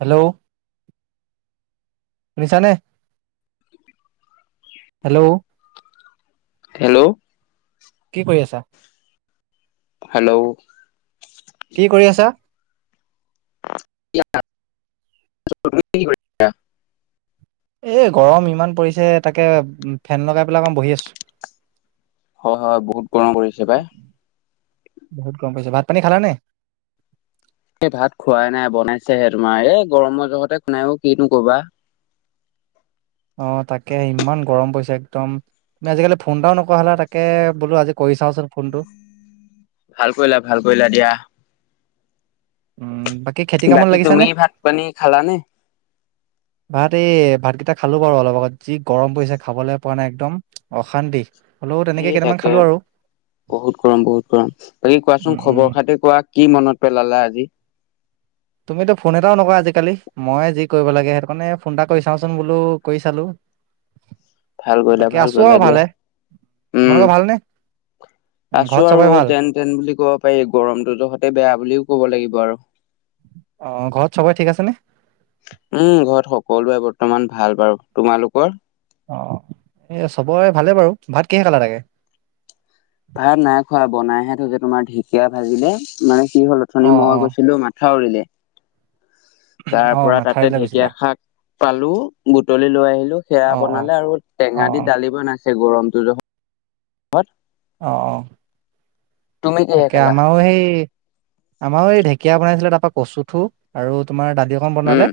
Hello. শুনিছানে hello. Hello. কি কৰি আছা? হেল্ল'। কি কৰি আছা? [unintelligible] এ, গৰম ইমান পৰিছে তাকে ফেন লগাই পেলাই অকমান বহি আছো। হয়, হয় বহুত গৰম পৰিছে পাই। বহুত গম পাইছে ভাত পানী খালা নে? এই ভাত খোৱাই নাই বনাইছেহে তোমাৰ এই গৰমৰ জগতে খুনাই কিনো কবা। [unintelligible] তাকে ইমান গৰম পৰিছছে একদম তুমি আজিকালি ফোন এটাও নকোৱা হ'লে তাকে বোলো আজিকালি ভাল কৰিলা ভাল কৰিলা দিয়া উম। খেতি কামত বাকী লাগিছানে? তুমি ভাত পানী খালানে? ভাত এই ভাতকেইটা খালো বাৰু অলপ আগত, যি গৰম পৰিছে খাবলৈ পোৱা নাই একদম অশান্তি। হলেও তেনেকে এই কেইটামান তাকে খালো আৰু বহুত গৰম বহুত গৰম বাকী উম কোৱাচোন উম। খবৰ খাতি কোৱা কি মনত পেলালা আজি [inaudible] তুমিতো ফোন এটাও নকোৱা আজিকালি মই যি কৰিব লাগে সেইটো কাৰণে ফোন এটা কৰি চাওঁচোন বোলো কৰি চালো ভাল কৰিলা বাকী ভাল আছো কৰিলা আৰু দিয়া ভালে উম তোমালোকৰ ভালনে ঘৰত আছো চবৰে আৰু ভাল? যেন তেন বুলি ক'ব পাৰি গৰমটো তহতে বেয়া বুলিও ক'ব লাগিব আৰু অ ঘৰত সবে ঠিক আছে নে উম ঘৰত সকলোৱে বৰ্তমান ভাল বাৰু তোমালোকৰ অ এ চবৰে ভালে বাৰু ভাত কেহে খালা লাগে ভাত নাই খোৱা বনাইহে থগে তোমাৰ ঢেকিয়ীয়া ভাজিলে মানে কি হ'ল অথনি অ', মই অ', গৈছিলো মা থাউৰিলে তাৰ অ', পৰা তাতে মাথাউৰিলৈ ঢেকীয়া গৈছিলা? শাক পালো বুটলি লৈ আহিলো সেয়া অ', অ', বনালে আৰু অ', টেঙা দি অ', দালিব নাছিল গৰমটো জহ অঁ অঁ তুমি কিহে তাকে খালা আমাৰো সেই আমাৰো এই ঢেকীয়া বনাইছিলে ত পৰা কচু থো আৰু তোমাৰ দাদি অকন উম বনালে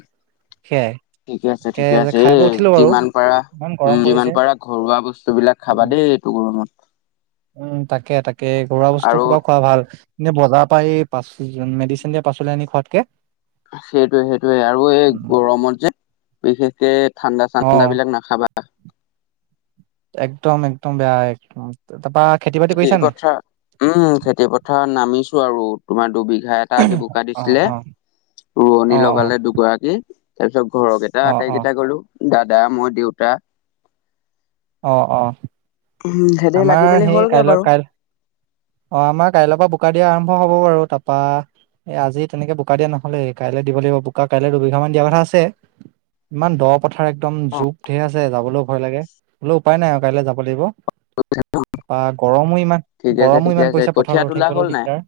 সেয়াই। ঠিকে আছে তাকে ঠিকে আছে খাই এ বৈ উঠিলো বাৰু। যিমান পাৰা ইমান উ গৰম পৰিছে। যিমান পাৰা ঘৰুৱা বস্তু বিলাক খাবা উম, দেই। টো গৰমত। উম তাকে তাকে ঘৰুৱা বস্তু আৰু খোবা খোৱা ভাল। এ বজাৰ পাই পা মেডিচিন দিয়া পাচলি আনি খোৱাতকে। সেইটোয়ে সেইটোয়ে আৰু এই গৰমত যে বিশেষকে ঠাণ্ডা চান্দা অ', বিলাক নাখাবা। একদম একদম বেয়া একদম তাৰপা খেতি বাতি কৰিছা [unintelligible] নাই? কথা উম খেতি পথাৰ নামিছো আৰু তোমাৰ দুবিঘা এটা আজি বোকা অ', দিছিলে। অ'। অ ৰোৱনী লগালে অ দুগৰাকী। তাৰ পিছত ঘৰৰেইটা অ আটাইকেইটা অ গলো দাদা মই দেউতা। অ অ। উম সেতে লাগি আমাৰ মেলি সেই হ'লগে কাইল বাৰু কাই অ আমাৰ কাইলৈৰ পৰা বোকা দিয়া আৰম্ভ। অ হ'ব বাৰু তাপা এ আজি তেনেকে বোকা দিয়া নহলে কাইলৈ দিব লাগিব বোকা কাইলৈ দুবিঘা মান দিয়া কথা আছে। ইমান দ পথাৰ একদম অ জুগ ঢেৰ আছে যাবলৈও ভয় লাগে বোলে উপায় নাই আৰু কাইলৈ যাব লাগিব। তাৰপৰা গৰমো ইমান ঠিকে আছে গৰমো ঠিকে ইমান আছে পইছে কঠীয়া পথাৰত ৰৈ তোলা হ'ল থাকিবলৈও নাই দিগদাৰ।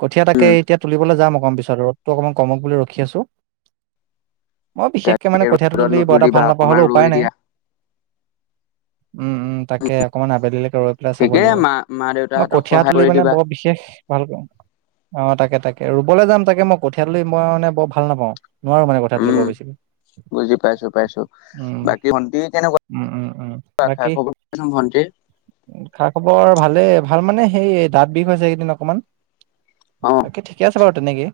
কঠীয়া তাকে উম এতিয়া তুলিবলে যাম অকমান পিছত ৰ'দটো অকণমান কমক বুলি ৰখি আছো। মই বিশেষকে তাকে মানে কঠীয়াটো ৰ'দত তুলি বৰ এটা নুতুলিবা ভাল নাপাও অকমান হলো ৰৈ উপায় নাই। দিয়া উম উম তাকে অকমান আবেলি লৈকে ৰৈ পেলাই চাব ঠিকেই লাগিব। মা মা মই দেউতাহঁতক কঠীয়া সহায় তুলি কৰি মানে দিবা বৰ বিশেষ ভাল কৰ অ তাকে তাকে। তাকে ৰুবলে যাম তাকে মই কঠিয়ালৈ মই মানে বৰ ভাল নাপাওঁ, নোৱাৰো মানে কঠিয়া তুলিব উম বেছি। বুজি পাইছো পাইছো, উম বাকী ভন্টি উ কেনেকুৱা? খা খবৰ ভন্টি খা খবৰ ভালেই। ভাল মানে সেই দাঁত বিষ হৈছে একেইদিন অকমান অ বাকে ঠিকে আছে বাৰু তেনেকে।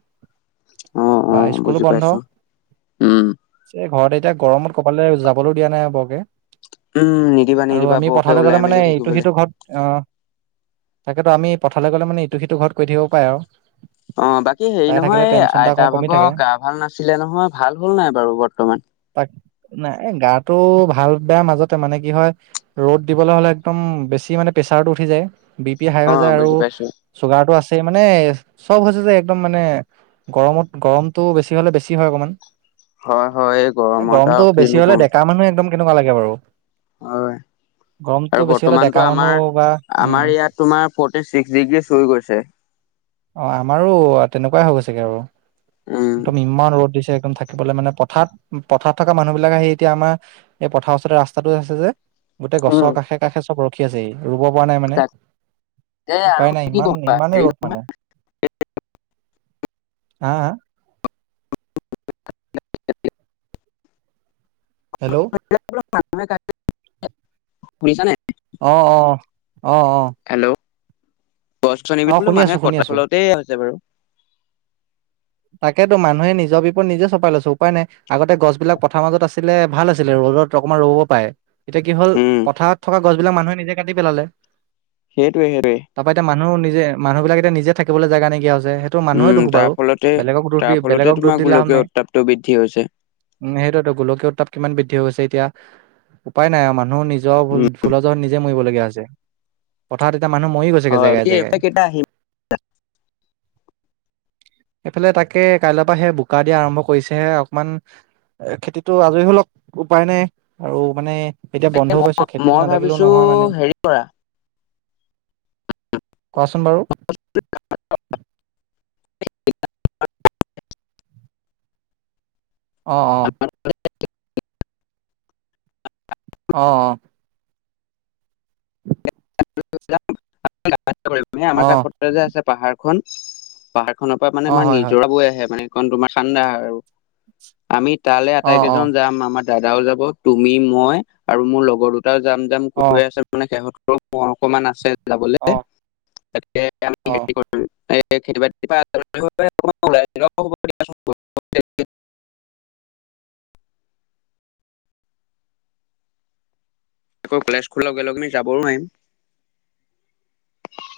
অ অ বা স্কুলো বুজি বন্ধ পাইছো উম ঘৰতে। এতিয়া গৰমত কবালে যাবলেও দিয়া নাই বৰকে। উম নিদিবা আৰু নিদিবা আমি বৰকে পথালে ওলাই গলে মেলি মানে ইটো থাকিবলৈ সিটো ঘৰত আহ তাকেতো আমি পথালে গ'লে মানে ইটো সিটো ঘৰত কৰি থাকিব পাৰে আও। অ বাকী হেৰি নহয় এই আইতা অকমান কমি থাকে ভাগৰ গা ভাল নাছিলে নহয় ভাল হল নাই বাৰু বৰ্তমান তাক নাই এ গাটো ভাল বেয়া মাজত ত মানে কি হয় ৰ'দ দিবলৈ হ'লে একদম বেছি মানে প্ৰেছাৰতটো উঠি যায়। বি পি হাই অ হৈ যায় আৰু বুজি পাইছো চুগাৰতটো আছে। মানে চব হৈছে যে একদম মানে গৰমত গৰমতটো বেছি হলে বেছি হয় অকমান। হয় হয় এই গৰমত আৰু গৰমতটো কিনো বেছি হলে কম ডেকা মানুহে একদম কেনেকুৱা লাগে বাৰু। হয় [inaudible] আৰু বেছি হলে ডেকা বৰ্তমানতো মানুহ আমাৰ বা উম আমাৰ ইয়াত তোমাৰ ফৰ্টি ছিক্স ডিগ্ৰী চুই গৈছে। অ আমাৰো তেনেকুৱাই হৈ গৈছেগে আৰু উম একদম ইমান ৰ'দ দিছে। একম থাকিবলৈ মানে পথাৰ পথাৰত থকা মানুহ বিলাকে আহি এতিয়া আমাৰ এই পথাৰৰওচৰতে ৰাস্ত ৰাস্তটো আছে যে গোটেই উম গছৰ কাষে কাষে চব ৰখি আছেহি। ৰুব পৰা নাই মানে তাকে আৰু উপায় নাই কি ইমান কবা ইমানেই হেৰি ৰ'দ মানে। হা হা? হেল্ল'। [unintelligible] শুনিচা নে? অ অ অ অ। হেল্ল' গছ গছনিব অ বোলো শুনি মানুহে আছো শুনি কটা আছো ফলতেই হৈছে বাৰু। তাকেতো মানুহে নিজৰ বিপদ নিজে চপাই লৈছো উপায় নাই। আগতে গছ বিলাক পথাৰ মাজত আছিলে ভাল আছিলে ৰ [unintelligible] অকণমান ৰব পাৰে এতিয়া কি হল উম পথাৰত থকা গছবিলাক মানুহে নিজে কাটি পেলালে। সেইটোৱে সেইটোৱে। যে মানুহ বিলাক এতিয়া নিজে থাকিবলৈ জেগা নাইকিয়া হৈছে সেইটো মানুহে উম দোষ তাৰ বাৰু ফলতে বেলেগক দোষ তাৰ দি ফলতে বেলেগক দোষ তোমাৰ দি লাভ গোলকীয় নাই উত্তাপটো বৃদ্ধি হৈছে সেইটোতো গোলকীয় তাপ কিমান বৃদ্ধি বৃদ্ধি হৈ গৈছে এতিয়া উপায় নাই আৰু মানুহৰ নিজৰ উম ভুল নিজৰ মৰিবলগীয়া হৈছে কথাত এটা মানুহ মৰি গৈছেগে হয় জেগাই কি জেগাই কেইটা আহিম এইফালে তাকে কাইলৈৰ পৰা সেই বোকা দিয়া আৰম্ভ কৰিছেহে অকমান এ খেতিটো আজৰি হৈ লওক উপায় নাই আৰু মানে এতিয়া বন্ধ মই পাইছো খেতিত মই নাথাকিলেও ভাবিছো নহয় মানে হেৰি কৰা কোৱাচোন বাৰু [unintelligible] অ অ অ অ যাম আমাৰ অ কাষত যে আছে পাহাৰ খন পাহাৰ খনৰ পৰা মানে অ অ আমাৰ হয় হয় নিজৰা বৈ আহে মানে খন তোমাৰ ঠাণ্ডা হয় আৰু আমি তালৈ অ আটাই অ কেইজন যাম আমাৰ দাদাও যাব তুমি মই আৰু মোৰ লগৰ দুটাও যাম যাম অ কৈ আছ মানে শেষত অকমান আছে যাবলে অ তাকে আমি অ ৰেদি কৰো খেতি বাতি [unintelligible] [inaudible] আকৌ কলেজ খোলা লগে যাবও নুৱাৰিম